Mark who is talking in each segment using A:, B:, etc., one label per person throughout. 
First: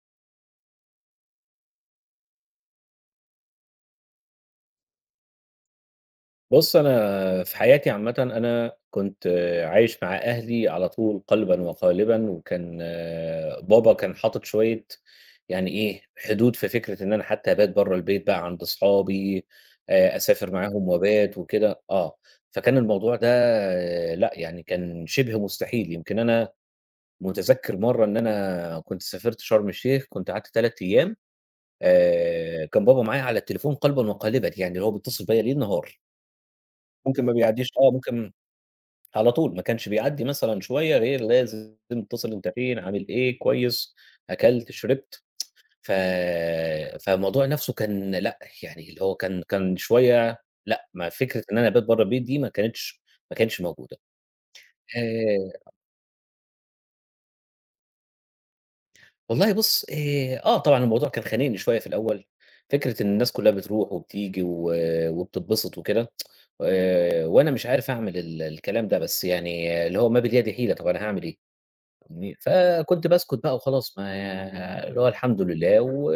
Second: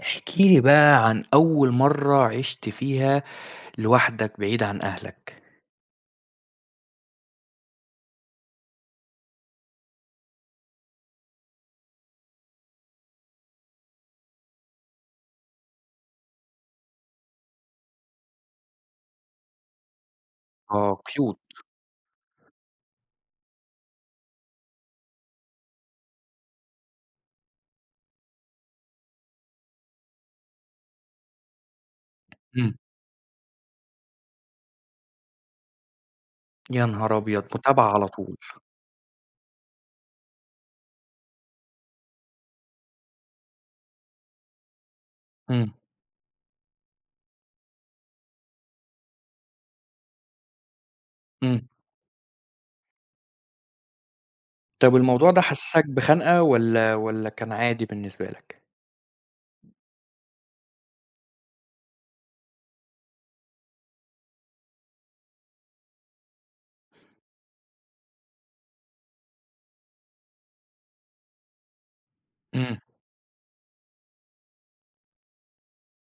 A: احكِ لي بقى عن أول مرّة عِشت فيها لوحدك بعيد عن أهلك.
B: بُص، أنا في حياتي عامةً أنا كنت عايش مع أهلي على طول قلبًا وقالبًا، وكان بابا كان حاطط شوية يعني إيه، حدود في فكرة إن أنا حتى أبات برّه البيت بقى عند صحابي، أسافر معاهم
A: آه
B: وأبات
A: cute.
B: وكده آه، فكان الموضوع ده آه، لأ، يعني كان شِبه مستحيل، يمكن أنا متذكّر مرّة إن أنا كنت سافرت شرم الشيخ، كنت قعدت 3 أيام،
A: إمم.
B: كان بابا معايا على التليفون قلبًا وقالبًا، يعني اللي هو بيتصل بيّا ليل نهار.
A: يا نهار
B: ممكن ما
A: أبيض!
B: بيعدّيش
A: متابعة على
B: ممكن
A: طول.
B: على طول، ما كانش بيعدّي مثلًا شوية غير لازم تتصل أنت فين، عامل إيه، كويس، أكلت، شربت،
A: إمم،
B: ف فالموضوع نَفْسه كان لأ، يعني اللي هو كان شوية لأ، ما فكرة إن أنا
A: إمم.
B: أبات برّه البيت دي ما كانتش موجودة.
A: طَب الموضوع ده
B: آآ
A: حسّسك بخنقة والّا كان عادي بالنسبة لك؟
B: والله بُص، آه طبعًا الموضوع كان خانقني شوية في الأول، فكرة إن الناس كُلّها بتروح وبتيجي وبتتبسط وكده، وأنا مش عارف أعمل الكلام ده، بس يعني اللي هو ما باليد حيلة، طَب أنا هاعمل إيه؟ إمم،
A: إمم،
B: فكنت باسكت بقى وخلاص، ما اللي هو الحمد لله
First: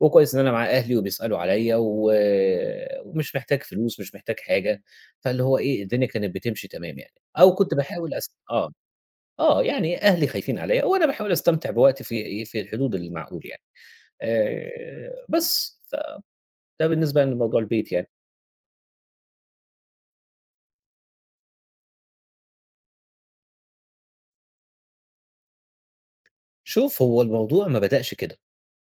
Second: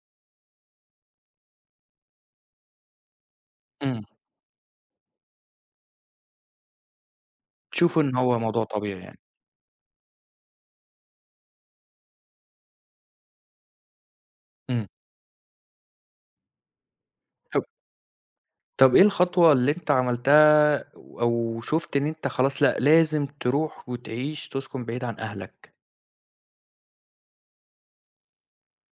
B: وكويس إن أنا مع أهلي وبيسألوا عليَّ ومش محتاج فلوس،
A: إمم.
B: مش محتاج حاجة، فاللي هو إيه، الدنيا كانت بتمشي تمام يعني، أو كنت
A: تشوف
B: باحاول
A: إن
B: أس
A: هو موضوع
B: آه،
A: طبيعي يعني.
B: آه، يعني أهلي خايفين عليَّ وأنا باحاول أستمتع بوقتي في إيه، في الحدود المعقول يعني،
A: إمم.
B: بس، فده بالنسبة لموضوع
A: طَب
B: البيت يعني.
A: طَب إيه الخطوة اللي أنت عملتها أو شُفت إن أنت خلاص لأ، لازم تروح وتعيش تسكن بعيد عن أهلك؟
B: شوف، هو الموضوع ما بدأش كده.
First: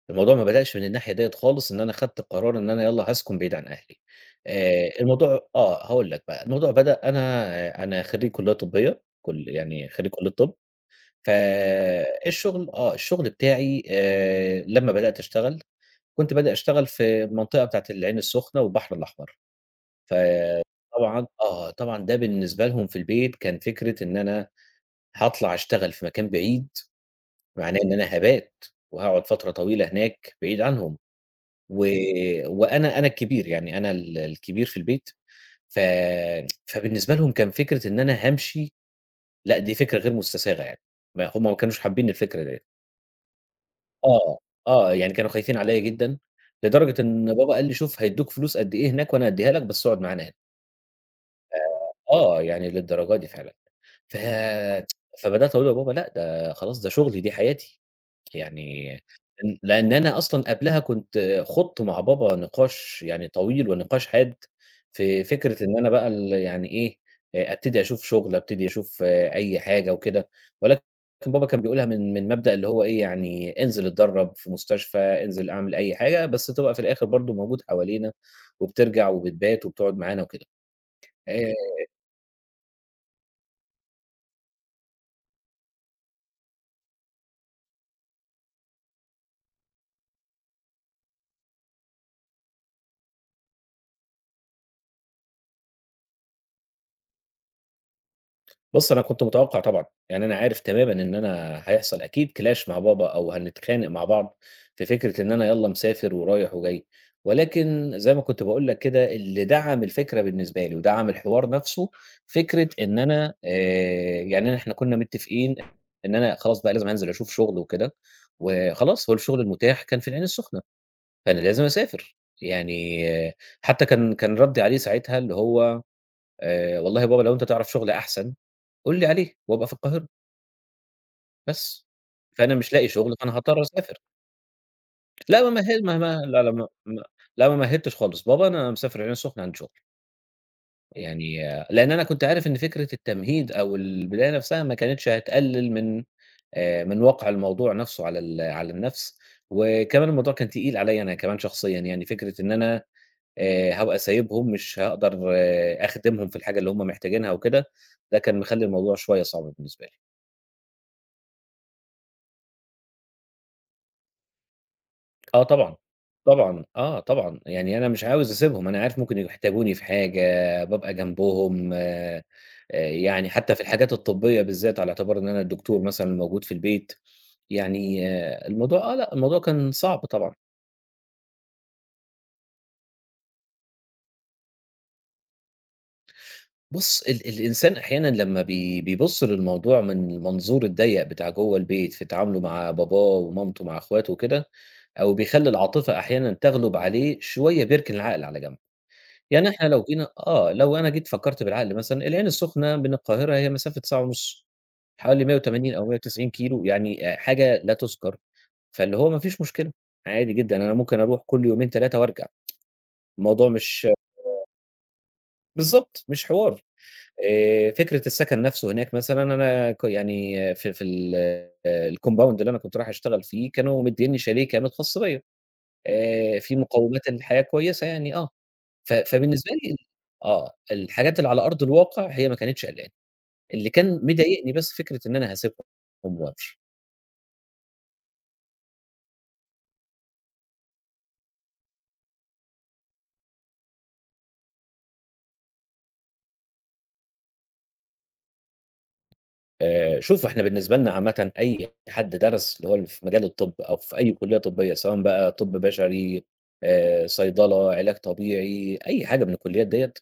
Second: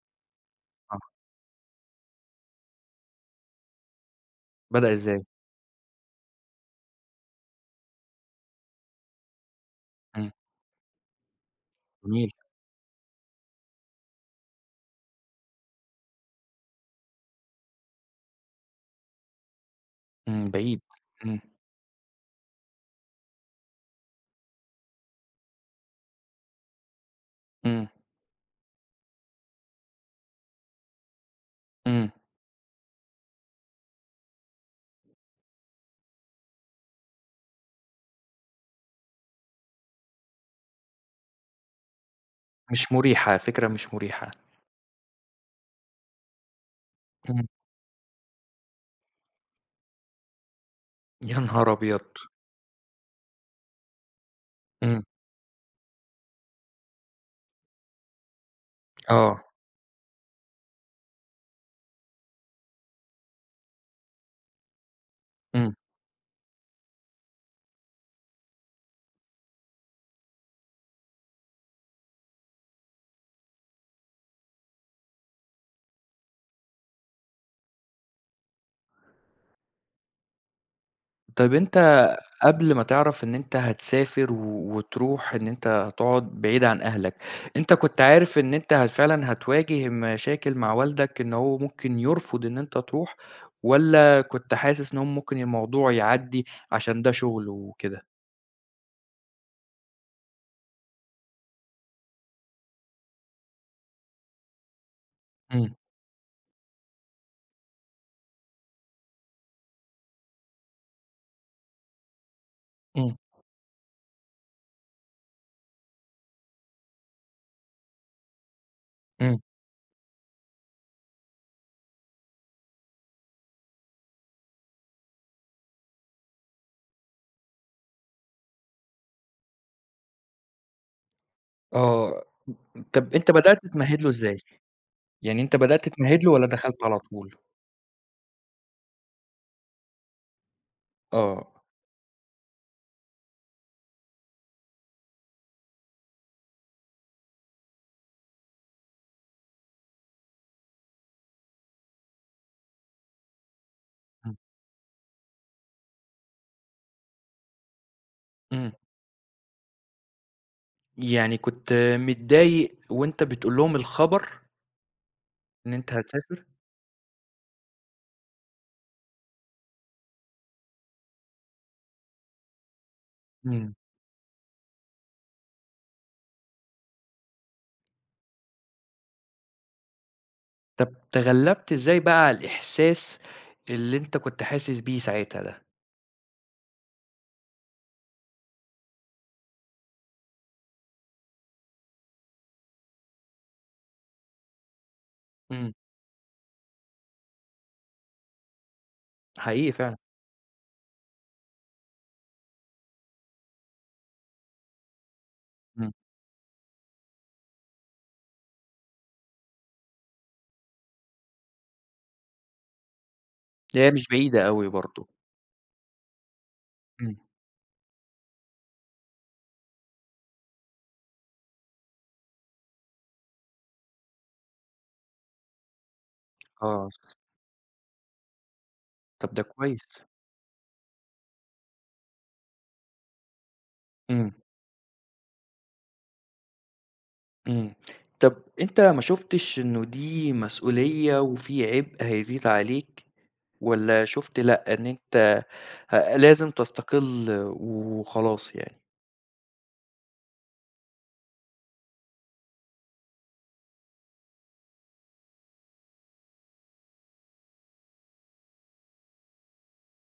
B: الموضوع ما بدأش من
A: آه.
B: الناحية ديّة خالص، إن أنا خدت قرار إن أنا يالّا هاسكن بعيد عن أهلي.
A: بدأ إزاي؟
B: الموضوع آه، هاقول لك بقى، الموضوع بدأ أنا خرّيج كلية طبية، كل يعني خرّيج كلية
A: إمم.
B: طب،
A: جميل.
B: فالشغل آه، الشغل بتاعي لمّا بدأت أشتغل، كنت بادئ أشتغل في المنطقة بتاعة العين السخنة والبحر الأحمر،
A: إمم، بعيد.
B: فطبعًا
A: إمم،
B: آه، طبعًا ده بالنسبة لهم في البيت كان فكرة إن أنا هاطلع أشتغل في مكان بعيد، معناه
A: إمم،
B: إن أنا هابات وهاقعد فترة طويلة هناك بعيد عنهم. و
A: إمم.
B: وأنا أنا الكبير، يعني أنا الكبير في البيت، ف فبالنسبة لهم كان فكرة إن أنا هامشي، لأ دي فكرة غير مستساغة يعني، ما هم ما كانوش حابين الفكرة ديّة.
A: مش مريحة، فكرة مش مريحة.
B: آه، آه، يعني كانوا خايفين عليَّ جدًا، لدرجة إن
A: إمم.
B: بابا قال لي: "شوف هيدّوك فلوس قد إيه هناك وأنا هادّيها لك بس اقعد معانا هنا."
A: يا نهار أبيض!
B: آه، يعني للدرجة دي فعلًا. ف
A: إمم.
B: فبدأت أقول لبابا: "لأ ده خلاص ده شغلي، دي حياتي." يعني
A: آه.
B: لأن أنا أصلًا قبلها كنت خُضت مع بابا نقاش يعني طويل ونقاش حاد في فكرة
A: إمم.
B: إن أنا بقى ال يعني إيه، أبتدي أشوف شُغل، أبتدي أشوف أي حاجة وكده، ولكن بابا كان بيقولها من مبدأ اللي هو إيه، يعني انزل اتدرّب في مستشفى، انزل اعمل أي حاجة، بس تبقى في الآخر برضه موجود حوالينا وبترجع وبتبات وبتقعد معانا وكده. آآ
A: طيب أنت قبل ما تعرف إن أنت هتسافر وتروح إن أنت هتقعد بعيد عن أهلك، أنت كنت عارف إن أنت فعلًا هتواجه مشاكل مع والدك إن هو ممكن يرفض إن أنت تروح، والّا كنت حاسس إن هو ممكن الموضوع يعدّي عشان ده شغل وكده؟
B: بُص، أنا كنت متوقع طبعًا، يعني أنا عارف تمامًا إن أنا هيحصل أكيد clash مع بابا أو هنتخانق مع بعض في فكرة إن أنا يالّا
A: إمم.
B: مسافر ورايح وجاي، ولكن زي ما كنت باقول لك كده اللي دعم الفكرة بالنسبة لي ودعم الحوار نفسه فكرة إن
A: إمم.
B: أنا يعني أنا إحنا كنا متفقين إن أنا خلاص بقى لازم هانزل أشوف شغل وكده، وخلاص هو الشغل
A: إمم.
B: المتاح كان في العين السخنة، فأنا لازم أسافر، يعني آه، حتى كان ردي عليه ساعتها اللي هو والله يا بابا لو أنت تعرف شغل أحسن قُل لي عليه وابقى في القاهرة بس.
A: آه.
B: فأنا مش لاقي شغل،
A: طب أنت
B: فأنا هاضطر
A: بدأت
B: أسافر.
A: تمهِّد له إزاي؟ يعني
B: لأ ما
A: أنت بدأت
B: مه ما
A: تمهِّد
B: ما
A: له
B: لا،
A: والّا
B: لا، ما
A: دخلت على
B: ما
A: طول؟
B: لا ما مهِّدتش خالص، بابا أنا مسافر العين السخنة عندي شغل. يعني
A: آه.
B: لإن أنا كنت عارف إن فكرة التمهيد أو البداية نفسها ما كانتش هتقلل من من وَقْع الموضوع نفسه على على النَفْس، وكمان الموضوع كان تقيل عليّا أنا كمان شخصيًا، يعني فكرة إن أنا هابقى سايبهم مش هاقدر أخدمهم في الحاجة اللي هم محتاجينها وكده، ده كان مخلّي
A: إمم.
B: الموضوع شوية صعب بالنسبة لي.
A: يعني كنت متضايق وأنت بتقول لهم الخبر
B: آه
A: إن
B: طبعًا،
A: أنت هتسافر؟
B: طبعًا، آه طبعًا، يعني أنا مش عاوز أسيبهم، أنا عارف ممكن يحتاجوني في حاجة، بابقى جنبهم يعني حتى في
A: إمم.
B: الحاجات الطبية بالذات على اعتبار إن أنا الدكتور مثلًا موجود في البيت، يعني آه، الموضوع آه لأ، الموضوع كان صعب طبعًا.
A: طب تغلّبت إزاي بقى على الإحساس اللي أنت كنت حاسس بيه ساعتها ده؟
B: بُص الإنسان أحيانًا لمّا بيبُص للموضوع من المنظور الضيق بتاع جوّه البيت في تعامله مع باباه ومامته مع أخواته وكده، أو بيخلّي
A: إمم.
B: العاطفة أحيانًا تغلب عليه شوية بيركن العقل على جنب. يعني إحنا
A: حقيقي
B: لو
A: فعلًا.
B: جينا آه، لو أنا جيت فكّرت بالعقل مثلًا، العين السخنة من القاهرة هي مسافة ساعة ونُص، حوالي 180 أو
A: إمم.
B: 190 كيلو، يعني حاجة لا تُذكر، فاللي هو ما فيش مشكلة، عادي جدًا، أنا ممكن أروح كل يومين 3 وأرجع، الموضوع مش
A: هي مش بعيدة أوي برضه.
B: بالضبط، مش حوار.
A: إمم.
B: فكرة السكن نَفْسه هناك مثلًا أنا ك يعني آه، في الcompound اللي أنا كنت رايح أشتغل فيه، كانوا مدّينّي شاليه كامل خاص بيّا، في
A: آه.
B: مقوّمات الحياة كويسة يعني آه.
A: طب ده
B: فبالنسبة لي
A: كويس.
B: آه، الحاجات اللي على أرض الواقع هي ما كانتش قلقاني، اللي كان
A: إمم.
B: مضايقني بس فكرة إن أنا هاسيبهم وأمشي.
A: إمم. طب أنت ما شُفتش إنه دي مسؤولية وفي عبء هيزيد عليك، والّا شُفت لأ، إن أنت لازم تستقِل وخلاص يعني؟
B: شوف إحنا بالنسبة لنا عامةً أي حد درس اللي هو في مجال الطب أو في أي كلية طبية، سواء بقى طب بشري صيدلة، علاج طبيعي، أي حاجة من الكليات ديّة،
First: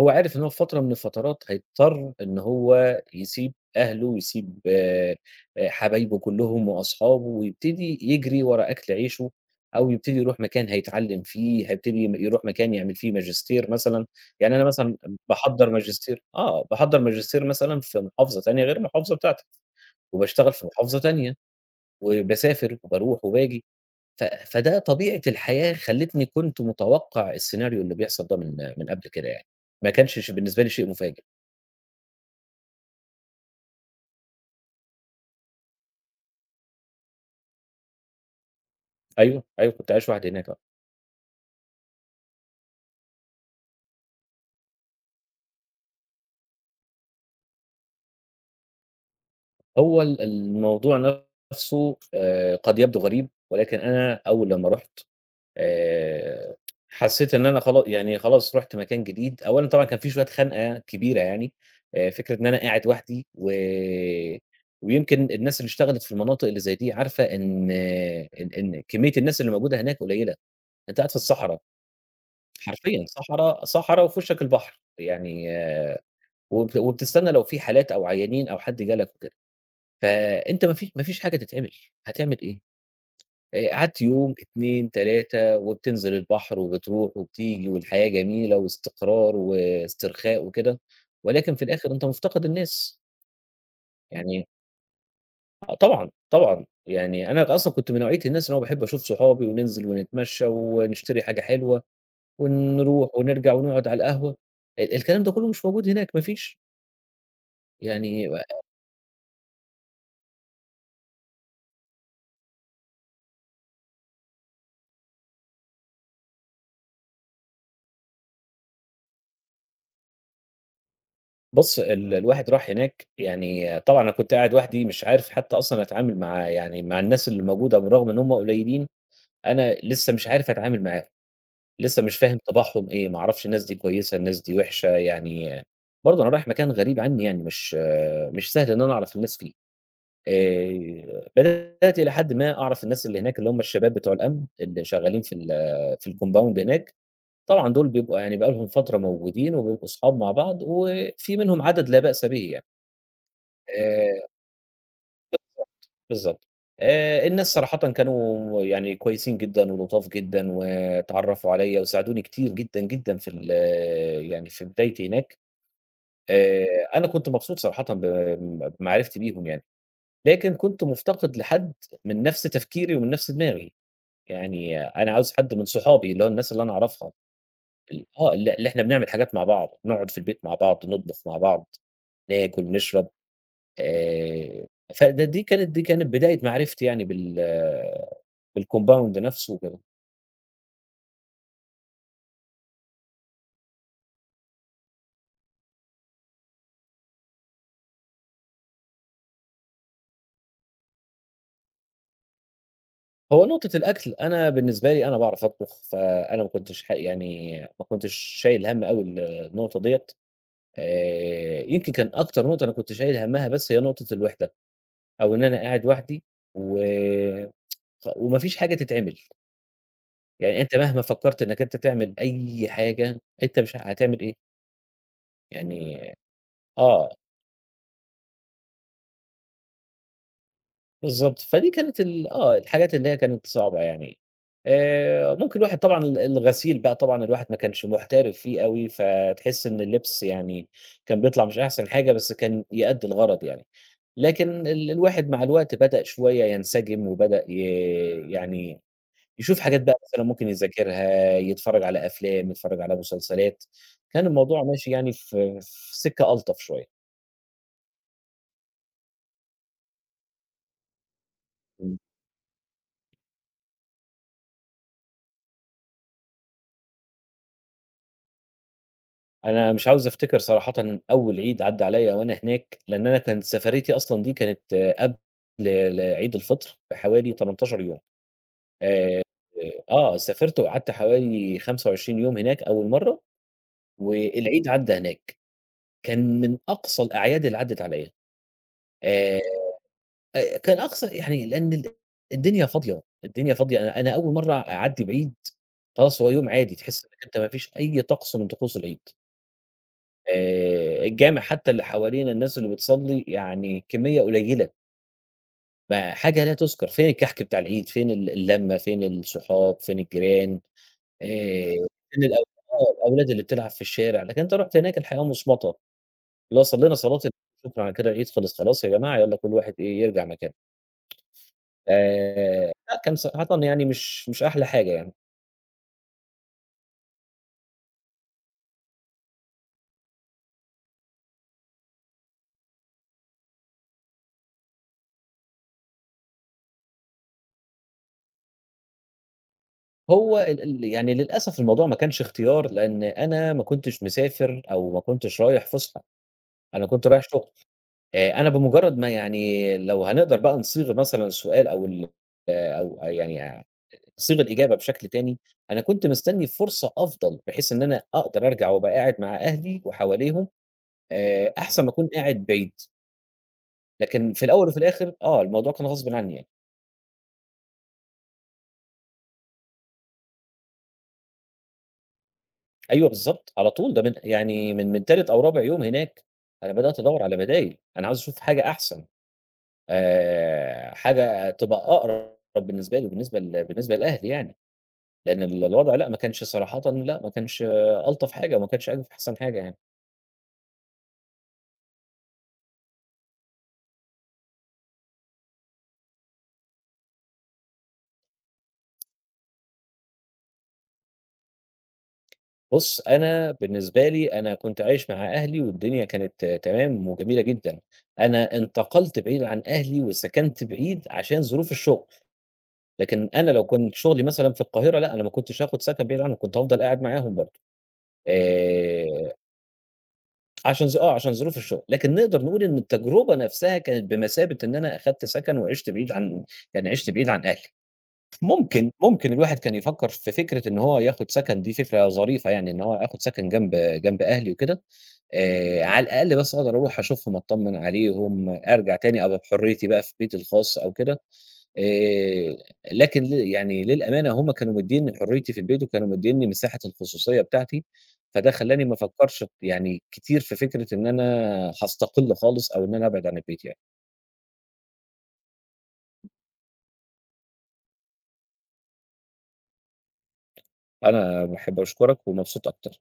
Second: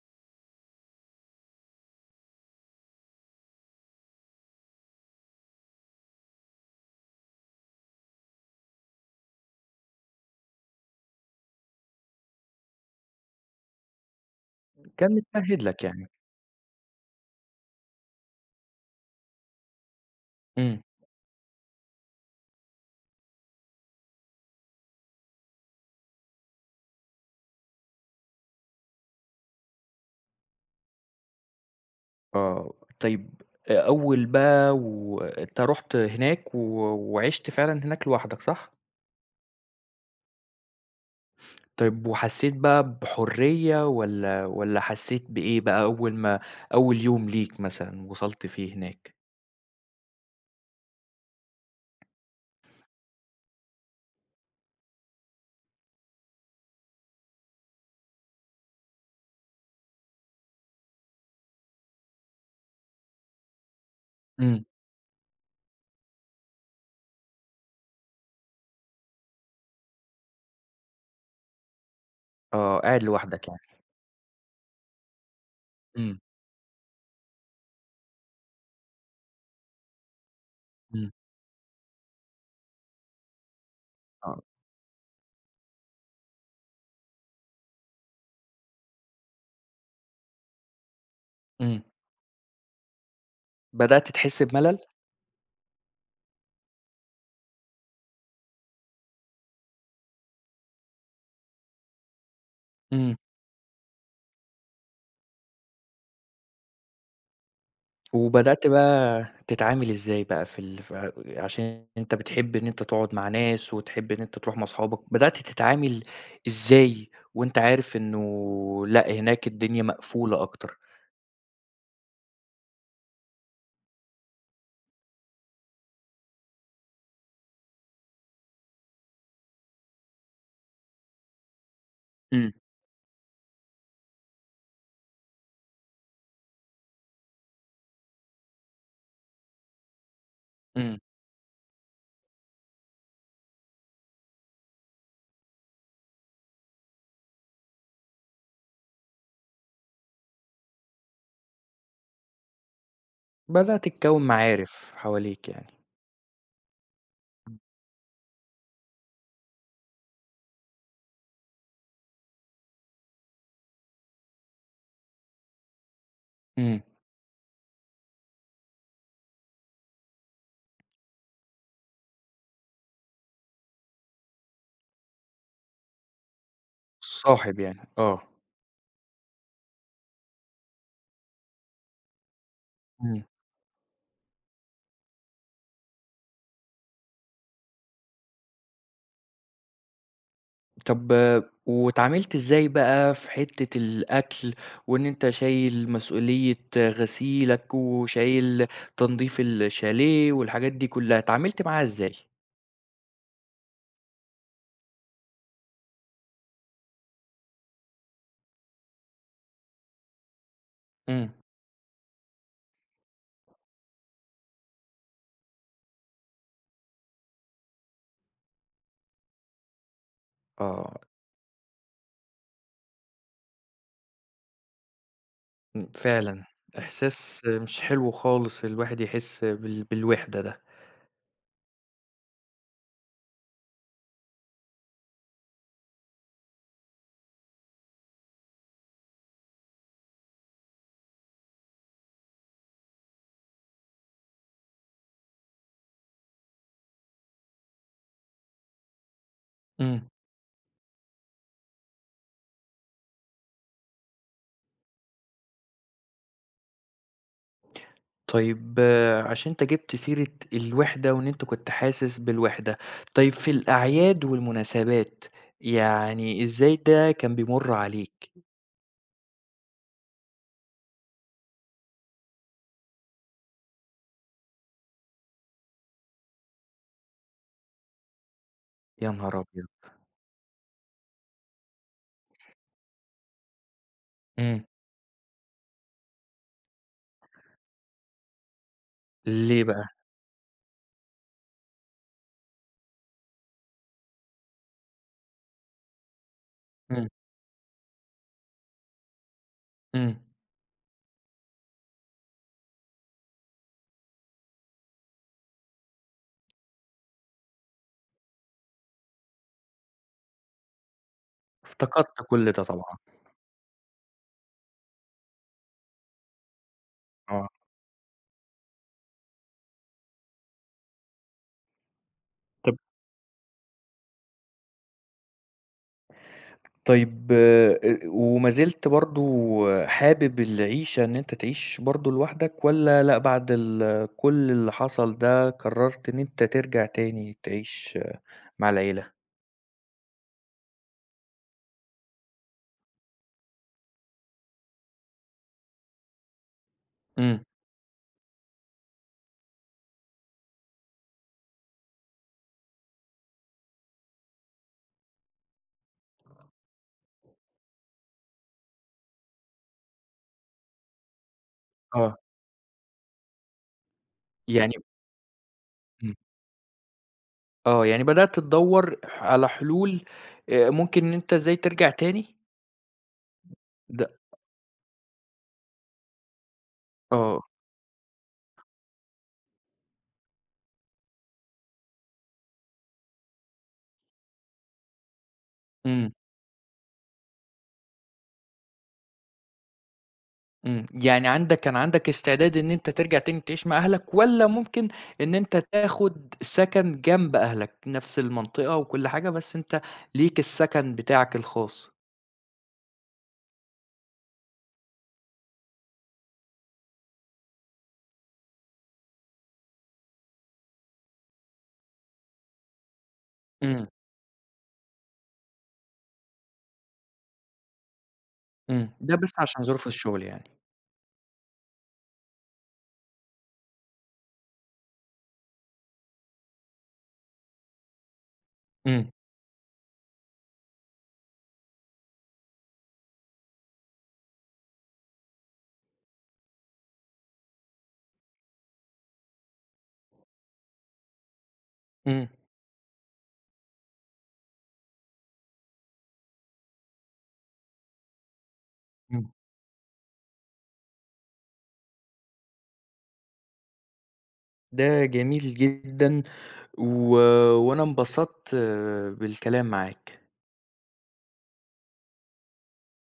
B: هو عارف إن هو في فترة من الفترات هيضطر إن هو يسيب أهله ويسيب حبايبه كلّهم وأصحابه ويبتدي يجري ورا أكل عيشه، أو يبتدي يروح مكان هيتعلّم فيه، هيبتدي يروح مكان يعمل فيه ماجستير مثلًا، يعني أنا مثلًا
A: كان متمهِّد
B: باحضّر
A: لك يعني.
B: ماجستير آه، باحضّر ماجستير مثلًا في محافظة تانية غير المحافظة بتاعتي، وباشتغل في
A: إمم.
B: محافظة تانية، وباسافر وباروح وباجي، فده طبيعة الحياة خلّتني كنت متوقّع السيناريو اللي بيحصل ده من قبل كده يعني، ما كانش بالنسبة لي شيء مفاجئ،
A: آه. طيب أول بقى وأنت رُحت هناك وعِشت فعلًا هناك لوحدك، صح؟
B: أيوه، أيوه كنت عايش لوحدي هناك آه،
A: طيب وحسّيت بقى بحرية والّا حسّيت بإيه بقى أول ما أول يوم ليك مثلًا وصلت فيه هناك؟
B: هو الموضوع نفْسه قد يبدو غريب، ولكن أنا أول لمّا رُحت آآ، حسّيت إن أنا خلاص رُحت مكان جديد، أولًا طبعًا كان في شوية خنقة كبيرة يعني، فكرة إن أنا قاعد وحدي
A: إمم.
B: ويمكن الناس اللي اشتغلت في المناطق اللي زي دي عارفة إن كمية الناس اللي موجودة هناك قليلة، أنت قاعد في الصحرا،
A: آه. قاعد
B: حرفيًا
A: لوحدك يعني.
B: صحرا وفي وشّك البحر، يعني آه،
A: إمم.
B: وبتستنى لو في حالات أو عيانين أو حد جالك وكده، فأنت ما فيش ما
A: إمم.
B: فيش حاجة تتعمل، هتعمل إيه؟ قعدت يوم،
A: آه.
B: 2، 3 وبتنزل البحر وبتروح وبتيجي والحياة جميلة واستقرار واسترخاء وكده، ولكن في
A: إمم.
B: الآخر أنت مفتقد الناس.
A: بدأت
B: إمم.
A: تحس
B: يعني
A: بملل؟
B: آه طبعًا، طبعًا، يعني أنا أصلًا كنت من نوعية الناس اللي هو باحب أشوف صحابي وننزل ونتمشى ونشتري حاجة حلوة ونروح
A: إمم.
B: ونرجع ونقعد على القهوة، الكلام ده كله مش موجود هناك، ما فيش، يعني
A: وبدأت بقى تتعامل إزاي بقى في ال ف عشان أنت بتحب إن أنت تقعد مع ناس، وتحب إن أنت تروح مع أصحابك، بدأت تتعامل إزاي وأنت عارف إنه لأ، هناك الدنيا مقفولة أكتر؟
B: بُص الواحد راح هناك يعني طبعًا أنا كنت قاعد وحدي مش عارف حتى أصلًا أتعامل مع يعني مع الناس اللي موجودة بالرغم إن هم قليلين. أنا لسه مش عارف أتعامل معاهم، لسه مش فاهم
A: إمم،
B: طباعهم إيه، ما أعرفش الناس دي كويسة، الناس دي وِحشة، يعني برضه أنا رايح مكان غريب عنّي يعني مش سهل إن أنا أعرف الناس فيه.
A: إمم،
B: بدأت إلى حدٍ ما أعرف الناس اللي هناك اللي هم الشباب بتوع الأمن اللي شغّالين في في الcompound هناك، طبعًا دول بيبقوا يعني بقى لهم فترة موجودين وبيبقوا صحاب مع بعض وفي منهم عدد لا بأس به يعني.
A: بدأت
B: آآ
A: تكوّن معارف حواليك يعني.
B: بالضبط. الناس صراحةً كانوا يعني كويسين جدًا ولطاف جدًا واتعرّفوا عليّا وساعدوني كتير جدًا، جدًا في ال يعني في بدايتي هناك. آآ
A: إمم،
B: أنا كنت مبسوط صراحةً بمعرفتي بيهم يعني، لكن كنت مُفتقد لحد من نفس تفكيري ومن نفس دماغي. يعني أنا عاوز حد من صحابي، اللي هو الناس اللي أنا أعرفها،
A: صاحب يعني،
B: ال
A: آه،
B: آه. ال اللي إحنا بنعمل حاجات مع بعض، نقعد في البيت مع بعض، نطبخ مع بعض، ناكل، نشرب.
A: إمم.
B: آآ فده دي كانت بداية معرفتي يعني بالcompound نفسه وكده.
A: طب واتعاملت إزاي بقى في حتّة الأكل، وإن أنت شايل مسؤولية غسيلك، وشايل تنضيف الشاليه والحاجات دي كلّها، اتعاملت معاها إزاي؟
B: هو نقطة الأكل أنا بالنسبة لي أنا باعرف أطبخ، فأنا ما كنتش ح يعني ما كنتش شايل هَم أوي النقطة ديّة.
A: إمم.
B: يمكن كان أكتر نقطة أنا كنت شايل هَمّها بس هي نقطة الوحدة، أو إن أنا قاعد لوحدي و ف وما فيش حاجة تتعمل، يعني أنت
A: آه،
B: مهما فكّرت إنّك أنت تعمل أي حاجة، أنت مش هتعمل إيه؟
A: إمم،
B: يعني
A: فعلًا،
B: آه.
A: إحساس مش حلو خالص الواحد يحس بالوحدة ده.
B: بالضبط، فدي كانت ال آه، الحاجات اللي هي كانت صعبة يعني. ممكن الواحد طبعًا الغسيل بقى طبعًا الواحد ما كانش محترف فيه أوي، فتحس إن اللبس يعني كان بيطلع مش أحسن حاجة، بس كان يأدي الغرض يعني. لكن الواحد مع الوقت بدأ شوية ينسجم وبدأ ي يعني يشوف حاجات بقى
A: إمم.
B: مثلًا ممكن يذاكرها، يتفرّج على أفلام، يتفرّج على مسلسلات، كان الموضوع ماشي يعني في سكة ألطف شوية.
A: طيب آه، عشان أنت جِبت سيرة الوحدة وإن أنت كنت
B: إمم.
A: حاسس بالوحدة، طيب في الأعياد والمناسبات، يعني إزاي ده كان بيمُر عليك؟
B: أنا مش عاوز أفتكر صراحةً أول عيد عدّى عليَّ وأنا هناك، لإن أنا كانت سفريتي أصلًا دي كانت آه، قبل عيد الفطر بحوالي 18 يوم،
A: يا
B: آآ،
A: نهار أبيض!
B: آه، سافرت وقعدت حوالي 25 يوم هناك أول مرّة،
A: إمم.
B: والعيد عدّى هناك، كان من أقصى الأعياد اللي عدّت عليَّ، آآ،
A: ليه بقى؟
B: أ كان أقصى يعني لإن الدنيا فاضية، الدنيا فاضية، أنا أنا أول مرّة أعدّي بعيد خلاص هو يوم عادي، تحس
A: إمم،
B: إنك أنت ما فيش أي طقس من طقوس العيد.
A: إمم.
B: الجامع حتى اللي حوالينا الناس اللي بتصلّي يعني كمية قليلة، ما حاجة لا تُذكر، فين الكحك بتاع العيد، فين ال اللمة، فين الصحاب، فين الجيران، آآ
A: افتقدت
B: فين الأو
A: كل ده
B: آه،
A: طبعًا،
B: الأولاد اللي بتلعب في الشارع، لكن أنت رُحت هناك الحياة مُصمتة، اللي هو صلّينا صلاة ال
A: آه.
B: شكرًا على كده العيد خلص، خلاص يا جماعة يالّا كل واحد إيه يرجع مكانه،
A: طب
B: لأ كان صراحةً يعني مش أحلى حاجة يعني،
A: طيب وما زلت برضه حابب العيشة إن أنت تعيش برضه لوحدك، والّا لأ، بعد كل اللي حصل ده قررت إن أنت ترجع تاني تعيش مع العيلة؟
B: هو ال ال يعني للأسف الموضوع ما كانش اختيار، لإن أنا ما كنتش مسافر أو ما كنتش رايح فُسحة، أنا كنت رايح
A: إمم،
B: شغل. أنا بمجرّد ما يعني لو هنقدر بقى نصيغ مثلًا السؤال أو ال آه، أو يعني صيغ الإجابة بشكل تاني، أنا كنت مستني فرصة أفضل، بحيث إن أنا أقدر أرجع وأبقى قاعد مع أهلي وحواليهم، أحسن ما أكون
A: آه.
B: قاعد بعيد، لكن في الأول
A: يعني
B: وفي الآخر آه، الموضوع كان غصبٍ
A: إمم،
B: عني يعني.
A: آه. يعني بدأت تدوّر على حلول ممكن إن أنت إزاي ترجع تاني؟
B: أيوه بالضبط، على طول
A: د
B: ده من يعني من تالت أو رابع يوم هناك، أنا بدأت أدوّر على
A: آه.
B: بدايل، أنا عاوز أشوف حاجة أحسن، حاجة تبقى أقرب بالنسبة لي وبالنسبة ل بالنسبة لأهلي يعني. لأن الوضع لأ،
A: إمم.
B: ما كانش صراحةً لأ، ما كانش ألطف حاجة، وما كانش ألف أحسن حاجة يعني.
A: إمم، يعني كان عندك استعداد إن أنت ترجع تاني تعيش مع أهلك، والّا ممكن إن أنت تاخد سكن جنب أهلك، نفس المنطقة وكل حاجة بس أنت ليك السكن بتاعك الخاص؟
B: بُص، أنا بالنسبة لي أنا كنت عايش مع أهلي والدنيا كانت تمام وجميلة جدًا. أنا انتقلت بعيد عن أهلي وسكنت بعيد عشان ظروف الشغل، لكن أنا لو
A: إمم،
B: كنت شغلي مثلًا في القاهرة لأ، أنا ما كنتش هاخد سكن بعيد عنهم، كنت هافضل قاعد معاهم برضه.
A: إمم، ده بس
B: آآ
A: عشان ظروف الشغل يعني.
B: عشان ظ آه، عشان ظروف الشغل. لكن نقدر نقول إن التجربة نفسها كانت بمثابة إن أنا أخدت سكن وعِشت بعيد عن يعني عِشت بعيد عن أهلي. ممكن،
A: إمم،
B: ممكن الواحد كان يفكّر في فكرة إن هو ياخُد سَكَن دي فكرة ظريفة يعني، إن هو آخُد سَكَن جنب أهلي وكده، على الأقل بس أقدر أروح أشوفهم، أطمّن عليهم، أرجع تاني أبقى بحُريتي بقى في بيتي الخاص أو كده،
A: إمم،
B: آآ لكن ل يعني للأمانة هم كانوا مدّينّي حُريتي في البيت وكانوا مدّينّي مساحة الخصوصية بتاعتي، فده خلّاني ما
A: إمم،
B: أفكّرش ف يعني كتير في فكرة إن أنا هاستقِل خالص أو إن أنا أبعد عن البيت يعني.
A: ده جميل جدًا، و وأنا انبسطت بالكلام معاك.
B: أنا باحب أشكرك ومبسوط أكتر.